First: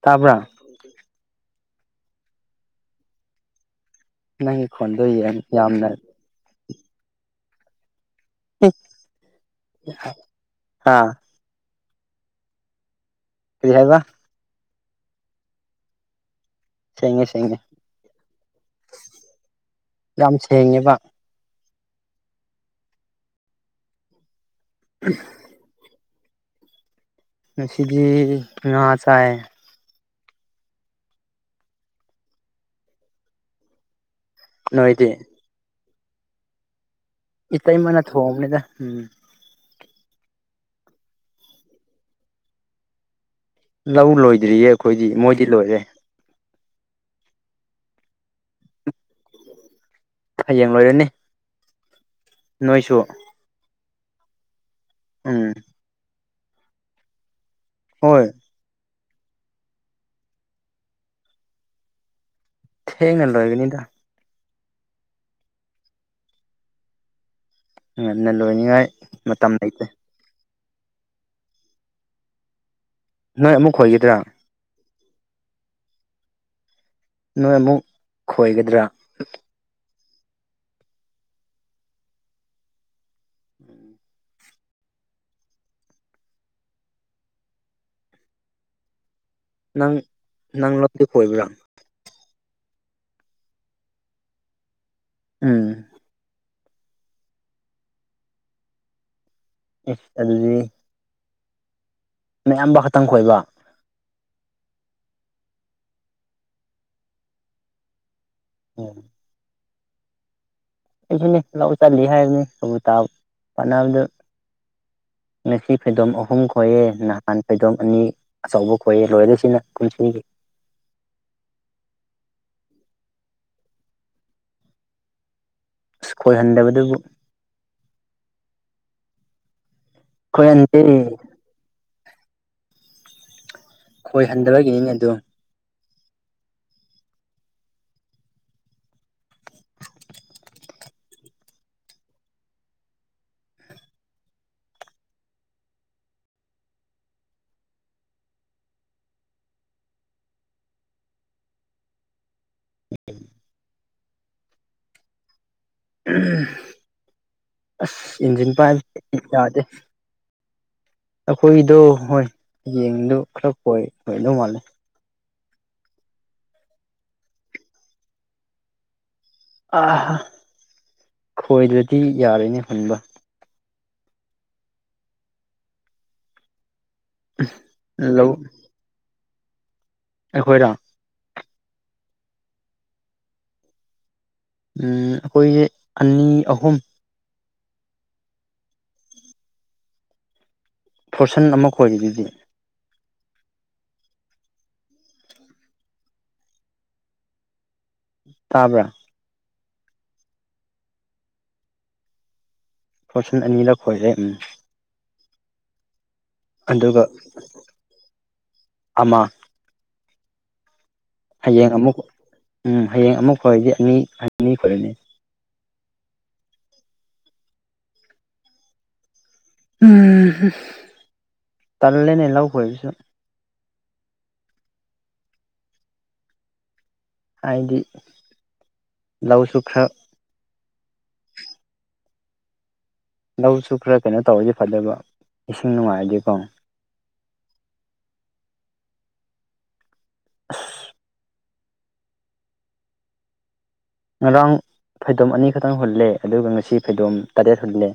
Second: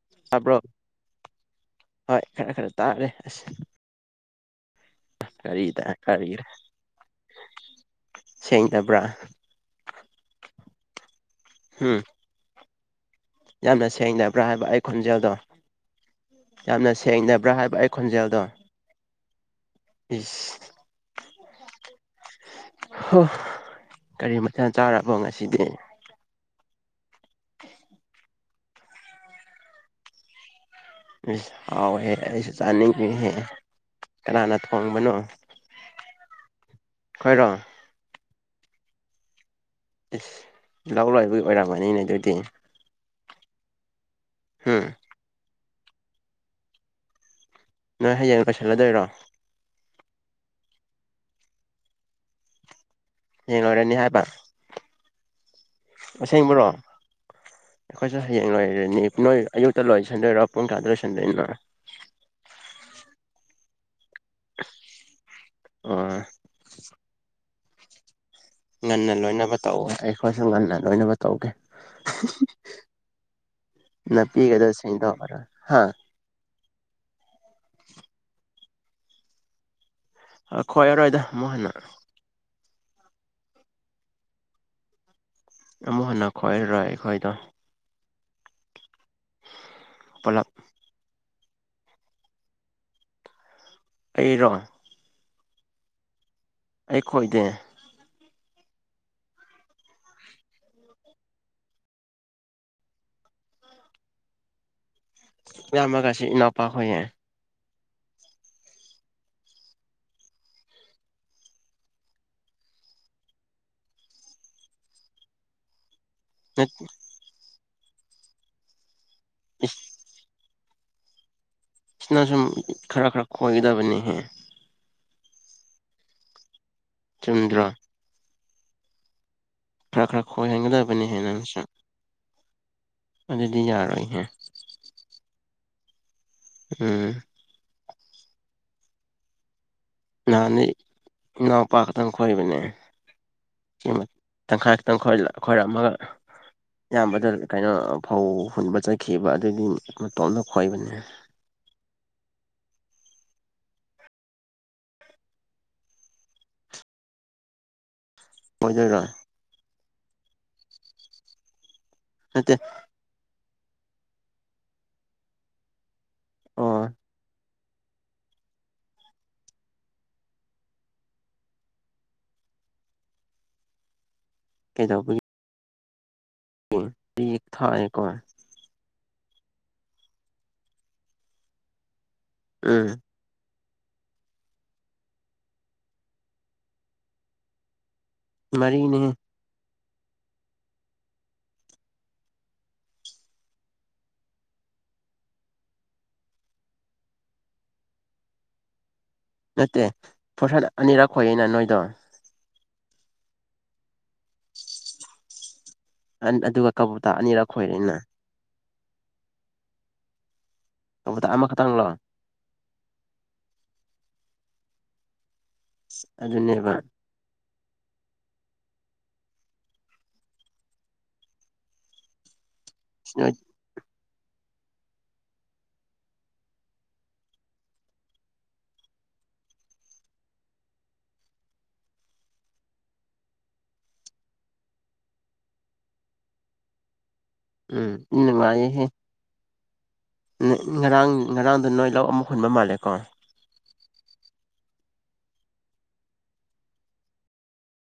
ꯇꯥꯕ꯭ꯔꯥ ꯇꯥꯕ꯭ꯔꯣ ꯍꯣꯏ ꯈꯔ ꯈꯔ ꯇꯥꯔꯦ ꯑꯁ ꯅꯪꯒꯤ ꯈꯣꯟꯗꯣ ꯌꯥꯝꯅ ꯍꯥꯏꯒꯤꯔꯦ ꯁꯦꯡꯗꯕ꯭ꯔꯥ ꯑꯥ ꯎꯝ ꯀꯔꯤ ꯌꯥꯝꯅ ꯍꯥꯏꯕ ꯁꯦꯡꯗꯕ꯭ꯔꯥ ꯍꯥꯏꯕ ꯑꯩ ꯈꯣꯟꯖꯦꯜꯗꯣ ꯌꯥꯝꯅ ꯁꯦꯡꯉꯦ ꯁꯦꯡꯗꯕ꯭ꯔꯥ ꯁꯦꯡꯉꯦ ꯍꯥꯏꯕ ꯑꯩ ꯈꯣꯟꯖꯦꯜꯗꯣ ꯌꯥꯝ ꯏꯁ ꯁꯦꯡꯉꯦꯕ ꯍ ꯀꯔꯤ ꯃꯊꯦꯜ ꯆꯥꯔꯕꯣ ꯉꯁꯤꯗꯤ ꯉꯁꯤꯗꯤ ꯉꯥ ꯆꯥꯏ ꯏꯁ ꯍꯥꯎꯋꯦꯍꯦ ꯑꯩꯁꯨ ꯆꯥꯅꯤꯡꯉꯦꯍꯦ ꯀꯅꯥꯅ ꯅꯣꯏꯗꯤ ꯊꯣꯡꯕꯅꯣ ꯑꯩꯈꯣꯏꯔꯣ ꯏꯇꯩꯃꯅ ꯊꯣꯡꯕꯅꯤꯗ ꯎꯝ ꯏꯁ ꯂꯧ ꯂꯣꯏꯕꯒꯤ ꯑꯣꯏꯔꯝꯃꯅꯤꯅꯦ ꯑꯗꯨꯗꯤ ꯂꯧ ꯂꯣꯏꯗ꯭ꯔꯤꯌꯦ ꯍꯨꯝ ꯑꯩꯈꯣꯏꯗꯤ ꯃꯣꯏꯗꯤ ꯂꯣꯏꯔꯦ ꯅꯣꯏ ꯍꯌꯦꯡ ꯂꯣꯏꯁꯤꯜꯂꯗꯣꯏꯔꯣ ꯍꯌꯦꯡ ꯂꯣꯏꯔꯅꯤ ꯅꯣꯏꯁꯨ ꯍꯥꯌꯦꯡ ꯂꯣꯏꯔꯅꯤ ꯍꯥꯏꯕ ꯎꯝ ꯑꯁꯦꯡꯕ꯭ꯔꯣ ꯑꯩꯈꯣꯏꯁꯨ ꯍꯣꯏ ꯍꯌꯦꯡ ꯂꯣꯏꯔꯅꯤ ꯅꯣꯏ ꯑꯌꯨꯛꯇ ꯂꯣꯏꯁꯟꯗꯣꯏꯔꯣ ꯄꯨꯡ ꯀꯌꯥꯗ ꯂꯣꯏꯁꯤꯟꯗꯣꯏꯅꯣ ꯊꯦꯡꯅ ꯂꯣꯏꯒꯅꯤꯗ ꯑꯣ ꯉꯟꯅꯥ ꯂꯣꯏ ꯉꯟꯅ ꯂꯣꯏꯅꯕ ꯇꯧꯑꯣ ꯍꯥꯏꯌꯣ ꯑꯩꯈꯣꯏꯁꯨ ꯉꯟꯅ ꯂꯣꯏꯅꯕ ꯇꯧꯒꯦ ꯅꯣꯏ ꯑꯃꯨꯛ ꯈꯣꯏꯒꯗ꯭ꯔꯥ ꯅꯥꯄꯤꯒꯗꯣ ꯁꯦꯡꯗꯣꯛꯑꯒ ꯍꯥ ꯅꯣꯏ ꯑꯃꯨꯛ ꯈꯣꯏꯒꯗ꯭ꯔꯥ ꯈꯣꯏꯔꯔꯣꯏꯗ ꯑꯃꯨꯛ ꯍꯟꯅ ꯎꯝ ꯑꯃꯨꯛ ꯍꯟꯅ ꯈꯣꯏꯔꯔꯣꯏ ꯑꯩꯈꯣꯏꯗꯣ ꯅꯪ ꯄꯨꯂꯞ ꯅꯪ ꯂꯣꯟꯗꯤ ꯈ‌ꯣꯏꯕ꯭ꯔꯥ ꯑꯩꯔꯣ ꯎꯝ ꯑꯩ ꯈꯣꯏꯗ‌ꯦ ꯑꯦꯁ ꯑꯗꯨꯗꯤ ꯃꯌꯥꯝꯕ ꯈꯛꯇꯪ ꯈꯣꯏꯕ ꯏꯌꯥꯝꯕꯒ ꯁꯤ ꯏꯅꯥꯎꯄꯥꯒ ꯈ‌ꯣꯏꯌꯦ [unintelligible] ꯑꯩꯁꯨꯅꯦ ꯂꯧ ꯆꯠꯂꯤ ꯍꯥꯏꯕꯅꯤ ꯁꯨꯝ ꯇꯥꯕ ꯐꯥꯟꯅꯕꯗ ꯉꯁꯤ ꯐꯩꯗꯣꯝ ꯑꯍꯨꯝ ꯈꯣꯏꯌꯦ ꯅꯍꯥꯟ ꯐꯩꯗꯣꯝ ꯑꯅꯤ ꯑꯆꯧꯕ ꯈꯣꯏꯌꯦ ꯂꯣꯏꯔ‌ꯦ ꯁꯤꯅ ꯀꯨꯝꯁꯤꯒꯤ ꯁꯤꯅ ꯁꯨꯝ ꯈꯔ ꯈꯔꯛ ꯈꯣꯏꯒꯗꯕꯅꯤꯍꯦ ꯑꯁ ꯈꯣꯏꯍꯟꯗꯕꯗꯨꯕꯨ ꯆꯨꯝꯗ꯭ꯔ‌ꯣ ꯈꯔ ꯈꯔꯛ ꯈꯣꯏꯍꯟꯗꯦ ꯈꯣꯏꯍꯟꯒꯗꯕꯅꯤꯍ‌ꯦ ꯅꯪꯁꯨ ꯑꯗꯨꯗꯤ ꯌꯥꯔꯣꯏ ꯈꯣꯏ ꯍꯟꯗꯕꯒꯤꯅꯤꯅꯦ ꯑꯗꯨꯝ ꯎꯝ ꯅꯍꯥꯟꯗꯩ ꯏꯅꯥꯎꯄꯥ ꯈꯛꯇꯪ ꯈꯣꯏꯕꯅꯦ ꯇꯪꯈꯥꯏ ꯈꯛꯇꯪ ꯈ‌ꯣꯏ ꯈꯣꯏꯔꯝꯃꯒ ꯏꯌꯥꯝꯕꯗ ꯀꯩꯅꯣ ꯐꯧ ꯍꯨꯟꯕ ꯆꯠꯈꯤꯕ ꯑꯗꯨꯒꯤ ꯃꯇꯣꯝꯇ ꯈꯣꯏꯕꯅꯦ ꯑꯁ ꯏꯟꯖꯤꯟ ꯄꯥꯏꯞ ꯑꯣꯏꯗꯣꯏꯔꯣ [unintelligible] ꯌꯥꯗꯦ ꯑꯩꯈꯣꯏꯗꯣ ꯍꯣꯏ ꯅꯠꯇꯦ ꯍꯌꯦꯡꯗꯣ ꯈꯔ ꯈꯣꯏ ꯈꯣꯏꯗꯧ ꯃꯥꯜꯂꯦ ꯑꯣ ꯑꯥ ꯈꯣꯏꯗ꯭ꯔꯗꯤ ꯌꯥꯔ‌ꯣꯏꯅꯦ ꯍꯨꯟꯕ ꯀꯩꯗꯧꯕ ꯒꯤ ꯄꯤ ꯊꯥꯥꯏꯌ‌ꯦꯀ‌ꯣ ꯂꯧ ꯑꯩꯈꯣꯏꯔ‌ꯣ ꯎꯝ ꯎꯝ ꯑꯩꯈꯣꯏ ꯑꯅꯤ ꯑꯍꯨꯝ ꯃꯔꯤꯅꯤꯍ‌ꯦ ꯐꯣꯔꯁꯟ ꯑꯃ ꯈ‌ꯣꯏꯔꯤꯗꯨꯗꯤ ꯇꯥꯕ꯭ꯔꯥ ꯅꯠꯇꯦ ꯐ‌ꯣꯔꯁꯟ ꯑꯅꯤꯔꯛ ꯈꯣꯏꯌ‌ꯦꯅꯥ ꯅꯣꯏꯗꯣ ꯐꯣꯔꯁꯟ ꯑꯅꯤꯔꯛ ꯈꯣꯏꯔꯦ ꯎꯝ ꯑꯟ ꯑꯗꯨꯒ ꯀꯕꯨꯇꯥ ꯑꯅꯤꯔꯛ ꯈꯣꯏꯔꯦꯅ ꯑꯃ ꯀꯕꯨꯇꯥ ꯍꯌꯦꯡ ꯑꯃꯈꯛꯇꯪꯂꯣ ꯑꯃꯨꯛ ꯎꯝ ꯍꯌꯦꯡ ꯑꯃꯨꯛ ꯈ‌ꯣꯏꯔꯗꯤ ꯑꯅꯤ ꯑꯅꯤ ꯈ‌ꯣꯏꯔꯅꯤ ꯑꯁ ꯑꯗꯨꯅꯦꯕ [unintelligible] ꯇꯜꯂ‌ꯦꯅ‌ꯦ ꯂꯧ ꯈ‌ꯣꯏꯕꯁꯨ [unintelligible] ꯍꯥꯏꯗꯤ ꯂꯧꯁꯨ ꯈꯔ ꯂꯧꯁꯨ ꯈꯔ ꯀꯩꯅꯣ ꯇꯧꯔꯗꯤ ꯐꯗꯕ ꯏꯁꯤꯡ ꯅꯨꯡꯉꯥꯏꯔꯗꯤꯀꯣ ꯎꯝ ꯏ ꯅꯨꯡꯉꯥꯏꯌ‌ꯦꯍ‌ꯦ [unintelligible] ꯉꯔꯥꯡ ꯉꯔꯥꯡꯗꯣ ꯅꯣꯏ ꯂꯧ ꯑꯃꯨꯛ ꯍꯨꯟꯕ ꯃꯥꯜꯂꯦꯀꯣ ꯉꯔꯥꯡ ꯐꯩꯗꯣꯝ ꯑꯅꯤꯈꯛꯇꯪ ꯍꯨꯜꯂꯦ ꯑꯗꯨꯒ ꯉꯁꯤ ꯐꯩꯗꯣꯝ ꯇꯔꯦꯠ ꯍꯨꯜꯂꯦ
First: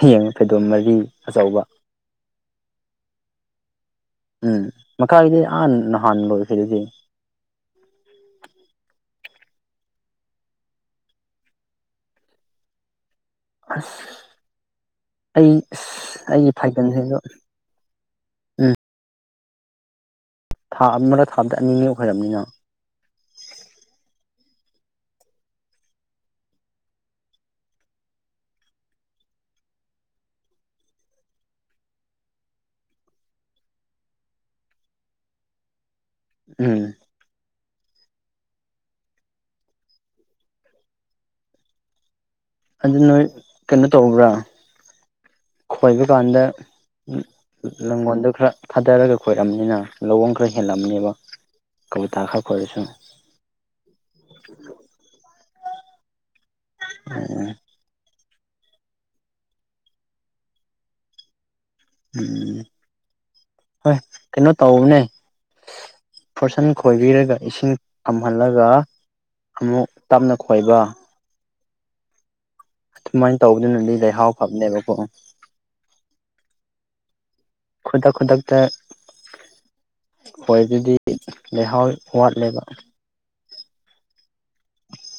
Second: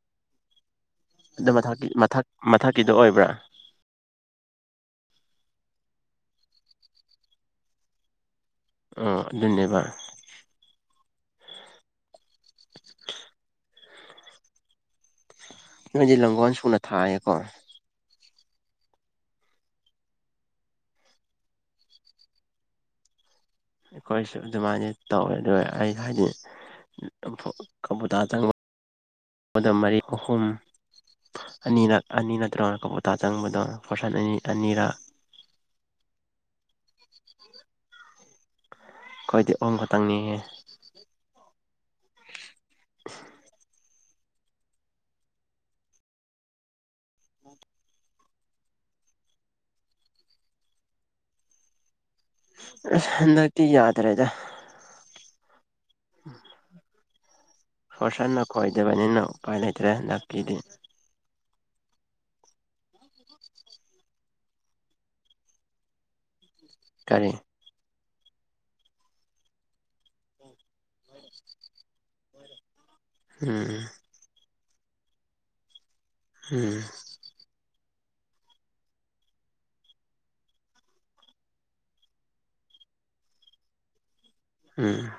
ꯍꯌꯦꯡ ꯐꯩꯗꯣꯝ ꯃꯔꯤ ꯑꯗꯨ ꯑꯆꯧꯕ ꯃꯊꯛꯀꯤ ꯃꯊꯛ ꯃꯊꯛꯀꯤꯗꯨ ꯑꯣꯏꯕ꯭ꯔꯥ ꯎꯝ ꯃꯈꯥꯒꯤꯗꯤ ꯑꯥ ꯅꯍꯥꯟ ꯂꯣꯏꯈꯔ‌ꯦ ꯗꯨꯗꯤ ꯑꯣ ꯑꯗꯨꯅꯦꯕ ꯑꯁ ꯑꯩ ꯅꯣꯏꯗꯤ ꯑꯁ ꯂꯪꯒꯣꯜ ꯑꯩꯒꯤ ꯁꯨꯅ ꯐꯥꯏꯒꯟꯁꯤꯗꯣ ꯊꯥꯏꯌꯦꯀꯣ ꯊꯥ ꯑꯃꯗ ꯊꯥꯗꯦꯑꯅꯤꯔꯛ ꯈꯣꯏ ꯔꯝ ꯅꯤꯅꯦ ꯑꯩꯈꯣꯏꯁꯨ ꯑꯗꯨꯃꯥꯏꯅ ꯇꯧꯋꯦ ꯑꯗꯨꯒ ꯑꯩ ꯍꯥꯏꯗꯤ ꯀꯕꯨꯇꯥ ꯆꯪ ꯃꯔꯤ ꯑꯍꯨꯝ ꯑꯅꯤꯔꯛ ꯑꯅꯤ ꯅꯠꯇ꯭ꯔꯣ ꯀꯕꯨꯇꯥ ꯆꯪꯕꯗꯣ ꯐꯣꯔꯁꯟ ꯑꯅꯤ ꯑꯅꯤꯔꯛ ꯎꯝ ꯑꯩꯈꯣꯏꯗꯤ ꯑꯍꯨꯝ ꯈꯛꯇꯪꯅꯤꯍꯦ ꯑꯗꯨ ꯅꯣꯏ ꯀꯩꯅꯣ ꯇꯧꯕ꯭ꯔꯥ ꯈꯣꯏꯕ ꯀꯥꯟꯗ ꯂꯪꯒꯣꯜꯗꯣ ꯈꯔ ꯊꯥꯗꯔꯒ ꯈꯣꯏꯔꯝꯅꯤꯅ ꯂꯥꯪꯒꯣꯟ ꯈꯔ ꯍꯦꯜꯂꯝꯅꯦꯕ ꯀꯕꯨꯇꯥ ꯈꯔ ꯈꯣꯏꯔꯁꯨ ꯍꯟꯗꯛꯇꯤ ꯌꯥꯗ꯭ꯔꯦꯗ ꯎꯝ ꯐꯣꯔꯁꯟꯅ ꯈꯣꯏꯗꯕꯅꯤꯅ ꯎꯄꯥꯏ ꯂꯩꯇ꯭ꯔꯦ ꯍꯟꯗꯛꯀꯤꯗꯤ ꯎꯝ ꯍꯣꯏ ꯀꯩꯅꯣ ꯇꯧꯕꯅꯦ ꯐꯣꯔꯁꯟ ꯀꯔꯤ ꯈꯣꯏꯕꯤꯔꯒ ꯏꯁꯤꯡ ꯄꯨꯝꯍꯜꯂꯒ ꯑꯃꯨꯛ ꯇꯞꯅ ꯈꯣꯏꯕ ꯎꯝ ꯎꯝ ꯑꯗꯨꯃꯥꯏꯅ ꯇꯧꯗꯨꯅꯗꯤ ꯂꯩꯍꯥꯎ ꯐꯕꯅꯦꯕꯀꯣ ꯎꯝ ꯈꯨꯗꯛ ꯈꯨꯗꯛꯇ ꯑꯩꯈꯣꯏ ꯑꯗꯨꯗꯤ ꯂꯩꯍꯥꯎ ꯋꯥꯠꯂꯦꯕ ꯎꯝ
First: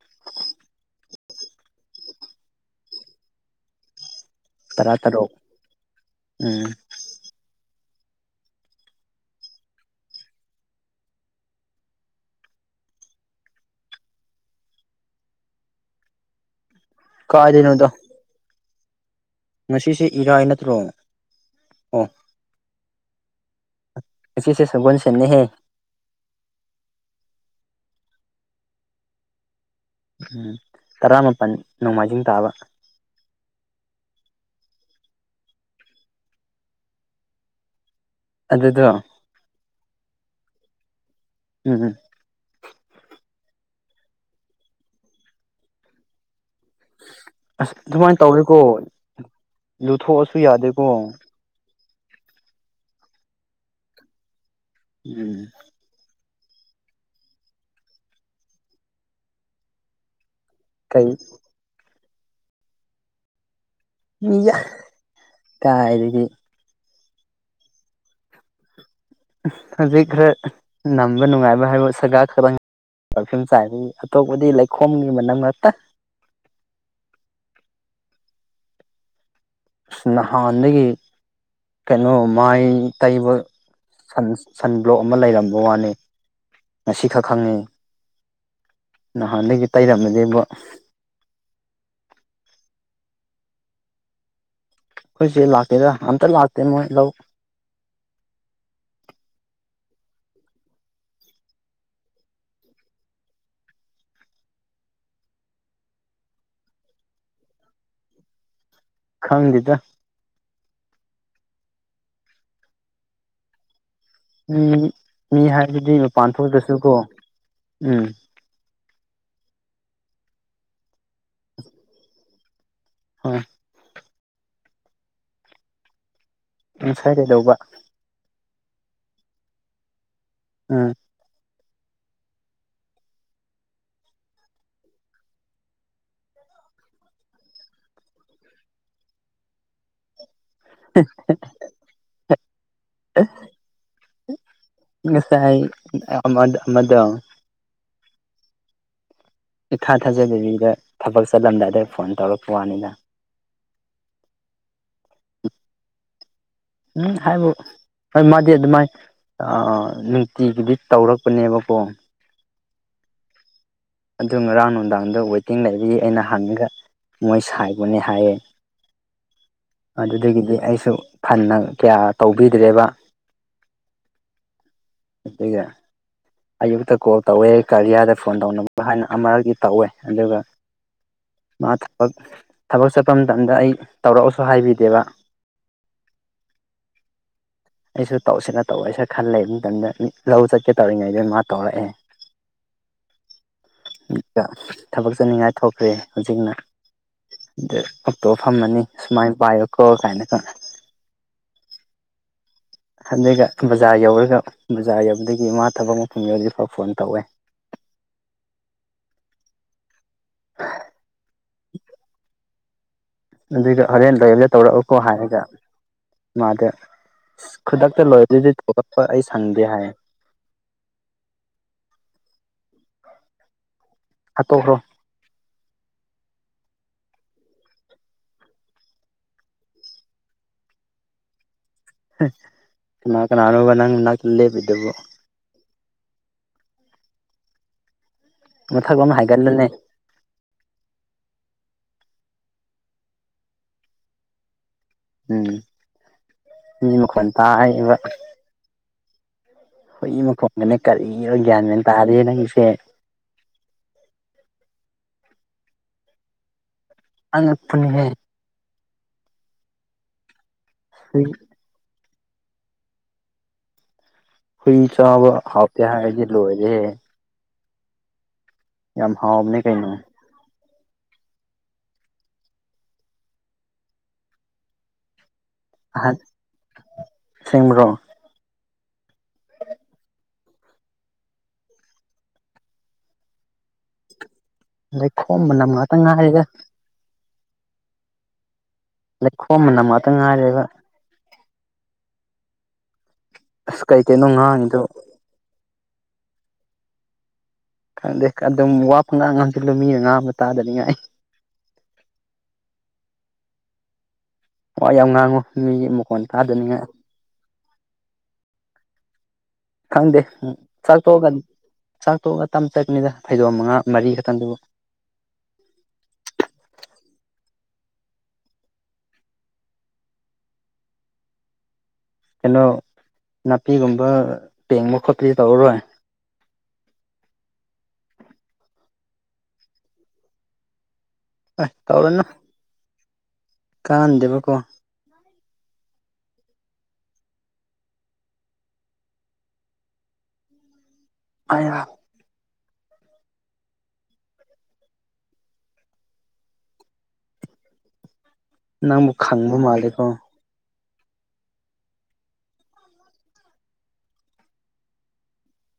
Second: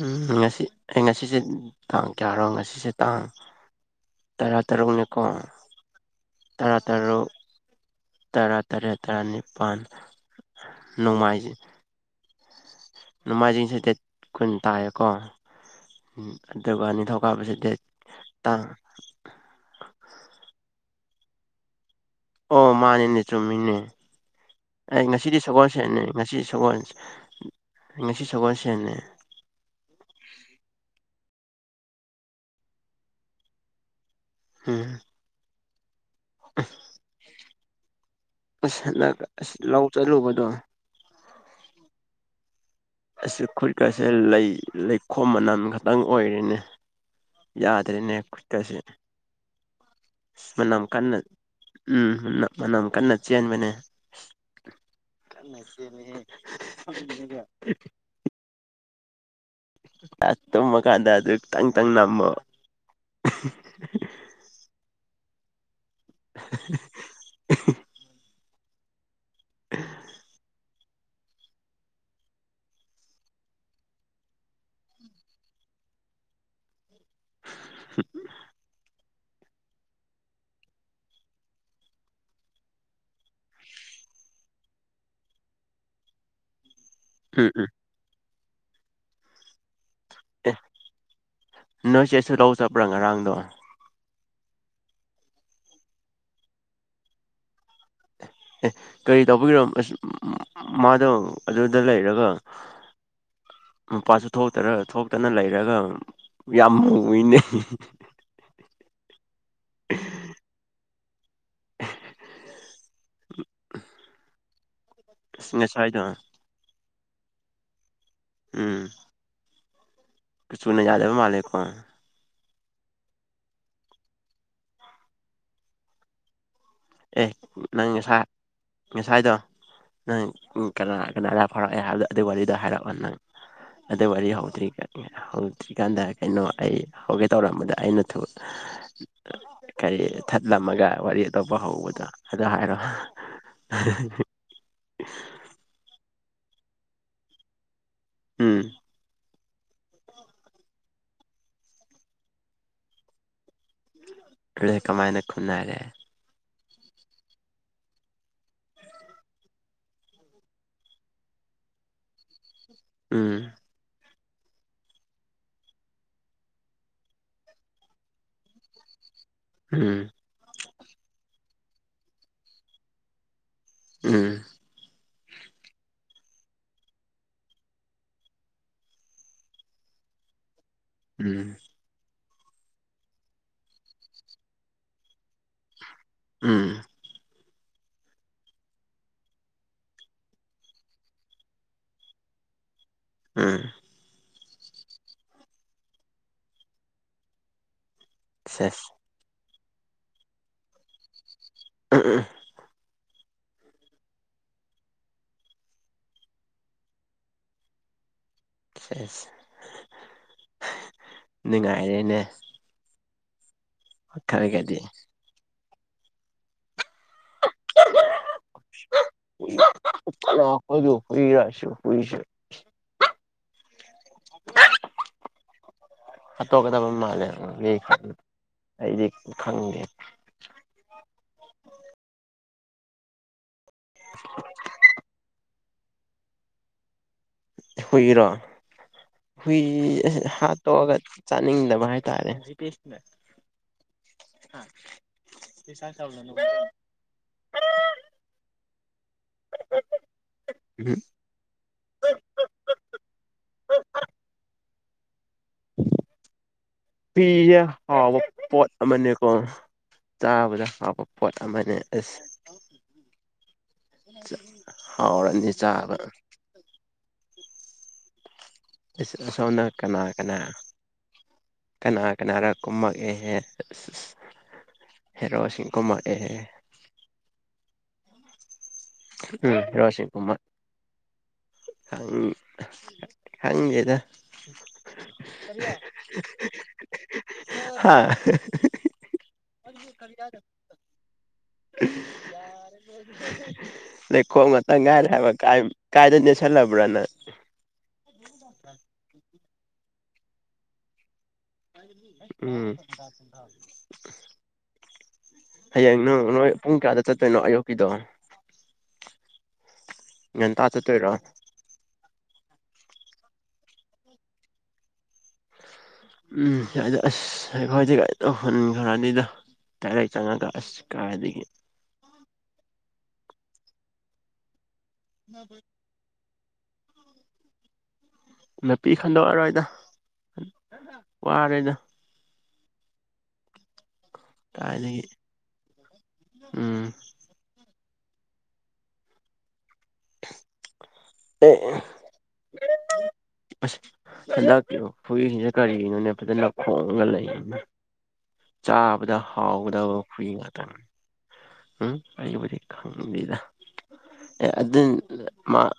ꯎꯝ ꯉꯁꯤ ꯑꯩ ꯉꯁꯤꯁꯦ ꯇꯥꯡ ꯀꯌꯥꯔꯣ ꯉꯁꯤꯁꯦ ꯇꯥꯡ ꯇꯔꯥ ꯇꯔꯨꯛꯅꯤꯀꯣ ꯎꯝ ꯇꯔꯥꯇꯔ ꯇꯔꯨꯛ ꯇꯔꯥ ꯇꯔꯦꯠ ꯇꯔꯥꯅꯤꯄꯥꯜ ꯅꯣꯡꯃꯥꯏꯖꯤꯡ ꯅꯣꯡꯃꯥꯏꯖꯤꯡ ꯆꯇꯦꯠ ꯀꯨꯟ ꯇꯥꯏꯌꯦꯀꯣ ꯑꯗꯨꯒ ꯅꯤꯡꯅꯤꯊꯧ ꯀꯁ ꯗꯦꯠ ꯀꯥꯏꯗꯩꯅꯣꯗ ꯇꯥꯡ ꯉꯁꯤꯁꯦ ꯏꯔꯥꯏ ꯅꯠꯇ꯭ꯔꯣꯅꯦ ꯑꯣ ꯃꯥꯅꯦꯅꯦ ꯆꯨꯝꯃꯤꯅꯦ ꯉꯁꯤꯁꯦ ꯑꯩ ꯉꯁꯤꯗꯤ ꯁꯒꯣꯜꯁꯦꯟꯅꯦꯍꯦ ꯁꯒꯣꯜ ꯁꯦꯠꯅꯩ ꯉꯁꯤ ꯁꯒꯣꯜ ꯉꯁꯤ ꯁꯒꯣꯜ ꯁꯦꯠꯟꯅꯩ ꯎꯝ ꯇꯔꯥꯃꯥꯄꯜ ꯅꯣꯡꯃꯥꯏꯖꯤꯡ ꯇꯥꯕ ꯍꯝ ꯑꯗꯨꯗꯣ ꯑꯁ ꯑꯁ ꯂꯧ ꯆꯠꯂꯨꯕꯗꯣ ꯎꯝ ꯎꯝ ꯑꯁꯤ ꯈꯨꯠꯀꯁꯦ ꯂꯩ ꯂꯩꯈꯣꯝ ꯃꯅꯝ ꯈꯛꯇꯪ ꯑꯣꯏꯔꯤꯅꯤ ꯑꯁ ꯌꯥꯗ꯭ꯔꯦꯅꯦ ꯑꯗꯨꯃꯥꯏꯅ ꯇꯧꯋꯦꯀꯣ ꯈꯨꯠꯀꯁꯤ ꯂꯨꯊꯣꯛꯑꯁꯨ ꯃꯅꯝ ꯌꯥꯗꯦꯀꯣ ꯀꯟꯅ ꯎꯝ ꯃꯅꯝ ꯀꯟꯅ ꯆꯦꯟꯕꯅꯦ ꯎꯝ [unintelligible] ꯀꯩ ꯇꯨꯝꯃꯀꯥꯟꯗ ꯑꯗꯨꯈꯤꯇꯪ ꯇꯪ ꯅꯝꯃꯣ ꯃꯤ ꯀꯥꯏꯗꯒꯤ [unintelligible] ꯍꯧꯖꯤꯛ ꯈꯔ ꯅꯝꯕ ꯅꯨꯡꯉꯥꯏꯕ ꯍꯥꯏꯕ ꯁꯒꯥ ꯈꯪ ꯄꯔꯐ꯭ꯌꯨꯝ ꯆꯥꯏꯗꯒꯤ ꯑꯇꯣꯞꯄꯗꯤ ꯂꯩꯈꯣꯝꯒꯤ ꯃꯅꯝ ꯉꯛꯇ [unintelligible] ꯅꯍꯥꯟꯗꯒꯤ ꯀꯩꯅꯣ ꯃꯥꯏ ꯇꯩꯕ ꯁꯟ ꯁꯟ ꯕ꯭ꯂꯣꯛ ꯑꯃ ꯂꯩꯔꯝꯕ ꯋꯥꯅꯤ ꯉꯁꯤꯈꯛ ꯎꯝ ꯈꯪꯉꯤ ꯎꯝ ꯅꯍꯥꯟꯗꯒꯤ ꯇꯩꯔꯝꯃꯗꯤꯦꯕꯨ ꯑꯦ ꯅꯣꯏ ꯆꯦ ꯁꯗꯧ ꯆꯠꯄ꯭ꯔꯥ ꯉꯔꯥꯡꯗꯣ ꯑꯩꯈꯣꯏꯁꯦ ꯂꯥꯛꯇꯦꯗ ꯑꯝꯇ ꯂꯥꯛꯇꯦ ꯃꯣꯏ ꯂꯧ ꯎ ꯀꯔꯤ ꯇꯧꯕꯤꯔ ꯑ ꯃꯥꯗꯣ ꯑꯗꯨꯗ ꯂꯩꯔꯒ ꯃꯄꯥꯁꯨ ꯊꯣꯛꯇꯔ ꯊꯣꯛꯇꯅ ꯂꯩꯔꯒ ꯌꯥꯝ ꯃꯨꯏꯅꯩ ꯈꯪꯗꯦꯗ ꯃꯤ ꯃꯤ ꯑꯁ ꯍꯥꯏꯗꯨꯗꯤ ꯉꯁꯥꯏꯗꯣ ꯃꯄꯥꯟ ꯊꯣꯛꯗ꯭ꯔꯁꯨꯀꯣ ꯎꯝ ꯎꯝ ꯀꯁꯨꯅꯦ ꯌꯥꯗꯦꯕ ꯃꯥꯂꯦꯀꯣ ꯍꯣꯏ ꯉꯁꯥꯏ ꯑꯦ ꯀꯩꯗꯧꯕ ꯅꯪ ꯉꯁꯥꯏ ꯉꯁꯥꯏꯗꯣ ꯅꯪ ꯎꯝ ꯀꯅꯥ ꯀꯅꯥ ꯑꯗ ꯐꯔꯛꯑꯦ ꯍꯥꯏꯕꯗꯣ ꯑꯗꯨ ꯋꯥꯔꯤꯗ ꯍꯥꯏꯔꯛꯑꯣ ꯅꯪ ꯑꯗꯨ ꯋꯥꯔꯤ ꯍꯧꯗ꯭ꯔꯤ ꯍꯧꯗ꯭ꯔꯤꯀꯥꯟꯗ ꯀꯩꯅꯣ ꯑꯩ ꯍꯧꯒꯦ ꯇꯧꯔꯛꯝꯕꯗ ꯑꯩꯅ ꯀꯔꯤ ꯊꯠꯂꯝꯃꯒ ꯋꯥꯔꯤ ꯑꯇꯣꯞꯄ ꯍꯧꯕꯗꯣ ꯑꯗꯨꯗ ꯍꯥꯏꯔꯣ ꯁꯥꯏ ꯑꯃꯗ ꯎꯝ ꯏꯈꯥ ꯊꯥꯖꯗꯕꯤꯗ ꯊꯕꯛ ꯆꯠꯂꯝꯗꯥꯏ ꯑꯗꯏ ꯐꯣꯟ ꯇꯧꯔꯛꯄ ꯋꯥꯅꯤꯗ ꯀꯃꯥꯏꯅ ꯈꯨꯅꯔꯦ ꯎꯝ ꯍꯥꯏꯕ ꯍꯣꯏ ꯃꯥꯗꯤ ꯑꯗꯨꯃꯥꯏ ꯅꯨꯡꯇꯤꯒꯤꯗꯤ ꯇꯧꯔꯛꯄꯅꯦꯕꯀꯣ ꯎꯝ ꯑꯗꯨ ꯉꯔꯥꯡ ꯅꯨꯡꯗꯥꯡꯗ ꯋꯦꯇꯤꯡ ꯂꯩꯕꯒꯤ ꯑꯩꯅ ꯍꯪꯉꯒ ꯃꯣꯏ ꯁꯥꯏꯕꯅꯦ ꯍꯥꯏꯌꯦ [unintelligible] ꯎꯝ ꯑꯗꯨꯗꯒꯤꯗꯤ ꯑꯩꯁꯨ ꯍꯟꯅ ꯀꯌꯥ ꯇꯧꯕꯤꯗ꯭ꯔꯦꯕ ꯎꯝ ꯑꯗꯨꯒ ꯑꯌꯨꯛꯇ ꯀꯣꯜ ꯇꯧꯋꯦ ꯀꯔꯤꯌꯥꯔꯗ ꯐꯣꯟ ꯇꯧꯅꯕ ꯍꯥꯏꯅ ꯑꯃꯔꯛꯗꯤ ꯇꯧꯋꯦ ꯑꯗꯨꯒ ꯎꯝ ꯃꯥ ꯊꯕꯛ ꯊꯕꯛ ꯆꯠꯄ ꯃꯇꯝꯗ ꯑꯩ ꯇꯧꯔꯛꯑꯁꯨ ꯍꯥꯏꯕꯤꯗꯦꯕ ꯎꯝ ꯑꯩꯁꯨ ꯇꯧꯁꯤꯅ ꯇꯧꯑꯣꯏꯁꯤꯔ ꯈꯟꯂ ꯂꯩꯕ ꯃꯇꯝꯗ ꯂꯧ ꯆꯠꯀꯦ ꯇꯧꯔꯤꯉꯩ ꯑꯗꯨ ꯃꯥ ꯇꯧꯔꯑꯧ ꯎꯝ ꯊꯕꯛ ꯆꯠꯅꯤꯡꯉꯥꯏ ꯊꯣꯛꯈ꯭ꯔꯦ ꯍꯧꯖꯤꯛꯅ ꯑ ꯑꯇꯣꯞ ꯐꯝꯃꯅꯤ ꯁꯦꯁ ꯁꯨꯃꯥꯏꯅ ꯄꯥꯏꯌꯣ ꯀꯣ ꯀꯥꯏꯅ ꯈꯪꯅꯦ ꯎ ꯎ ꯍꯟꯗꯒ ꯕꯖꯥꯔ ꯌꯧꯔꯒ ꯕꯖꯥꯔ ꯌꯧꯕꯗꯒꯤ ꯃꯥ ꯊꯕꯛ ꯃꯐꯝ ꯌꯧꯗꯤꯐꯥꯎ ꯐꯣꯟ ꯇꯧꯋꯦ ꯅꯨꯡꯉꯥꯏꯔꯦꯅꯦ ꯑꯗꯨꯒ ꯍꯣꯔꯦꯟ ꯂꯣꯏꯔ ꯈꯔꯒꯗꯤ ꯇꯧꯔꯛꯎꯀꯣ ꯍꯥꯏꯔꯒ ꯃꯥꯗ ꯈꯨꯗꯛꯇ ꯂꯣꯏꯔꯗꯗꯤꯄ ꯑꯩ ꯁꯪꯗꯦ ꯍꯥꯏ ꯍꯂꯣ ꯃꯣꯏꯖꯨ ꯀꯤꯔꯤꯔ ꯍꯥꯠꯇꯣꯛꯈ꯭ꯔꯣ ꯍꯥꯠꯇꯣꯛꯀꯗꯕ ꯃꯥꯜꯂꯦ ꯑꯩꯗꯤ ꯈꯪꯗꯦ ꯃꯥ ꯀꯅꯥꯅꯕ ꯅꯪꯅꯥ ꯂꯦꯕꯤꯗꯕꯨꯣ ꯍꯨꯏꯔꯣ ꯃꯊꯛ ꯑꯃ ꯍꯨꯏ ꯍꯥꯏꯒꯠꯂꯨꯅꯦ ꯇꯣꯛꯑꯒ ꯆꯥꯅꯤꯡꯗꯕ ꯍꯥꯏꯇꯥꯔꯦ ꯎꯝ ꯁꯥꯏ ꯆꯕꯅ ꯃꯤ ꯃꯈꯣꯟ ꯇꯥꯕ ꯍꯨꯏ ꯃꯈꯣꯡꯗꯅꯦ ꯎꯝ ꯀꯔꯤ ꯑꯣꯏ ꯒ꯭ꯌꯥꯟ ꯃꯦꯟ ꯇꯥꯗꯦꯅꯦ ꯅꯪꯁꯦ ꯎꯤꯖꯦ ꯑꯉꯛꯄꯅꯤꯍꯦ ꯍꯥꯎꯕ ꯄꯣꯠ ꯑꯃꯅꯦꯀꯣ ꯆꯥꯕꯗ ꯍꯥꯞꯄ ꯍꯨꯏ ꯄꯣꯠ ꯑꯃꯅꯦ ꯑꯁ ꯍꯨꯏ ꯆꯥꯕ ꯍꯥꯎꯔꯅꯤ ꯍꯥꯞꯇꯦ ꯆꯥꯕ ꯍꯥꯏꯔꯗꯤꯦ ꯂꯣꯏꯔꯦ ꯌꯥꯝ ꯍꯥꯎꯕꯅꯦ ꯁꯣꯅ ꯀꯩꯅꯣ ꯀꯅꯥ ꯀꯅꯥ ꯀꯅꯥ ꯀꯅꯥꯔ ꯀꯨꯝꯃꯛꯑꯦꯍꯦ ꯑ ꯍꯦꯔ ꯋꯥꯁꯤꯡ ꯀꯃ ꯑꯦꯍꯦ ꯁꯤ꯭ꯔꯣ ꯎꯝ ꯔꯣꯁꯤ ꯀꯨꯃꯥ ꯈ ꯂꯩꯣꯏꯗ ꯑꯗꯩ ꯈꯣꯝꯕꯅꯝ ꯉꯥꯛꯇꯪ ꯉꯥꯏꯔꯒ ꯑꯥ ꯂꯩꯈꯣꯝꯝꯕꯅ ꯑꯃꯥꯛꯇ ꯉꯥꯏꯔꯔꯤꯕ ꯍ [unintelligible] ꯀꯩꯅꯣ ꯂꯩꯈꯣꯡ ꯉꯥꯛꯇꯪ ꯉꯥꯡꯉꯤꯗꯣ ꯉꯥꯏꯔꯦ ꯍꯥꯏꯕ ꯀꯥꯏꯗ ꯅꯦꯟꯁꯜꯂꯕ꯭ꯔꯅ ꯈꯪꯗꯦ ꯑꯗꯨꯝ ꯋꯥ ꯄꯪ ꯉꯥꯡ ꯉꯁꯤꯂꯃꯤ ꯃ ꯉꯥ ꯑꯃ ꯇꯥꯗꯅꯤꯡꯉꯥꯏ ꯑꯩ ꯎꯝ ꯍ ꯌꯥꯝ ꯉꯥꯡꯉꯨ ꯃꯤ ꯃꯈꯣꯟ ꯇꯥꯗꯅꯤꯉꯥꯏ ꯆꯇꯩꯅ ꯑꯌꯨ ꯀꯤꯗ ꯈꯪꯗꯦ ꯆꯥꯛꯊꯣꯛꯑꯒ ꯆꯥꯛꯊꯣꯛꯑꯒ ꯇꯝ ꯆꯠꯀꯅꯤꯗ ꯐꯩꯗꯣꯝ ꯃꯉꯥ ꯃꯔꯤ ꯈꯛꯇꯪꯗꯨꯕꯨ ꯎꯝ ꯌꯥꯗ ꯑꯁ ꯍꯥꯏꯈ ꯍꯥꯏꯗꯤ ꯀ ꯇꯧ ꯍꯟꯈ꯭ꯔꯅꯤꯗꯣ ꯇꯔꯦ ꯆꯪꯉꯒ ꯑꯁ ꯀꯥꯏꯗꯒꯤ ꯀꯩꯅꯣ ꯅꯥꯄꯤꯒꯨꯝꯕ ꯇꯦꯡꯕ ꯈꯣꯠꯄꯗꯤ ꯇꯧꯔꯔꯣꯏ ꯅꯥꯄꯤ ꯈꯟꯗꯣꯛꯑꯔꯣꯏꯗ ꯋꯥ ꯑ ꯇꯧꯔꯅ ꯀꯥꯟꯗꯦꯕ ꯇꯥꯏꯅꯗꯒꯤ ꯎꯝ ꯑꯌꯥ ꯑꯦ [unintelligible] ꯑꯁ ꯍꯟꯗꯛꯀꯤ ꯐꯨꯏꯁꯤꯁꯦ ꯀꯔꯤꯒꯤꯅꯣꯅꯦ ꯐꯖꯅ ꯂ ꯈꯣꯡꯉꯒ ꯂꯩꯅ ꯅꯪꯕꯨ ꯆꯥꯕꯗ ꯈꯪꯕ ꯍꯥꯎꯗꯏ ꯃꯥꯜꯂꯦꯀꯣ ꯉ ꯃꯇꯝ ꯎꯝ ꯑꯩ ꯈ ꯂꯩꯗ ꯑꯦ ꯑꯗꯨ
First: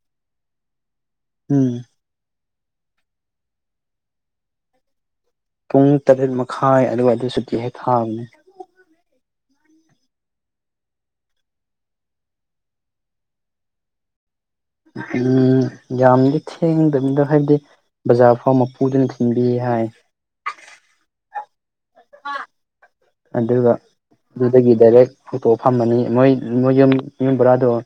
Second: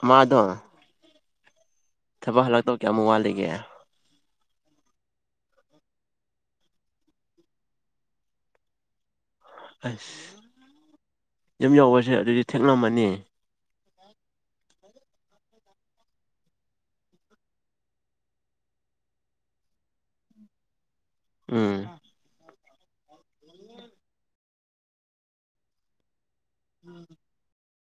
ꯃꯥꯗꯣ ꯎꯝ ꯊꯕꯛ ꯍꯜꯂꯛꯇꯧ ꯀꯌꯥ ꯑꯃꯨꯛ ꯋꯥꯠꯂꯤꯒꯦ ꯄꯨꯡ ꯇꯔꯦꯠ ꯃꯈꯥꯏ ꯑꯗꯨꯒ ꯑꯗꯨ ꯁꯨꯇꯤ ꯍꯦꯛ ꯊꯥꯕꯅꯦ ꯑꯁ ꯌꯨꯝ ꯌꯎꯕꯁꯦ ꯑꯗꯨꯗꯤ ꯊꯦꯛꯂꯝꯝꯃꯅꯤ ꯎꯝ ꯌꯥꯝꯗꯤ ꯊꯦꯡꯗꯅꯤꯗ ꯍꯥꯏꯗꯤ ꯕꯖꯥꯔ ꯐꯥꯎꯕ ꯄꯨꯗꯨꯅ ꯊꯤꯟꯕꯤ ꯍꯥꯏ ꯎꯝ ꯑꯗꯨꯒ ꯑꯗꯨꯗꯒꯤ ꯗꯥꯏꯔꯦꯛ ꯐꯣꯇꯣ ꯐꯝꯃꯅꯤ ꯃꯣꯏ ꯃꯣꯏ ꯌꯦꯨꯝꯕꯔꯥꯗ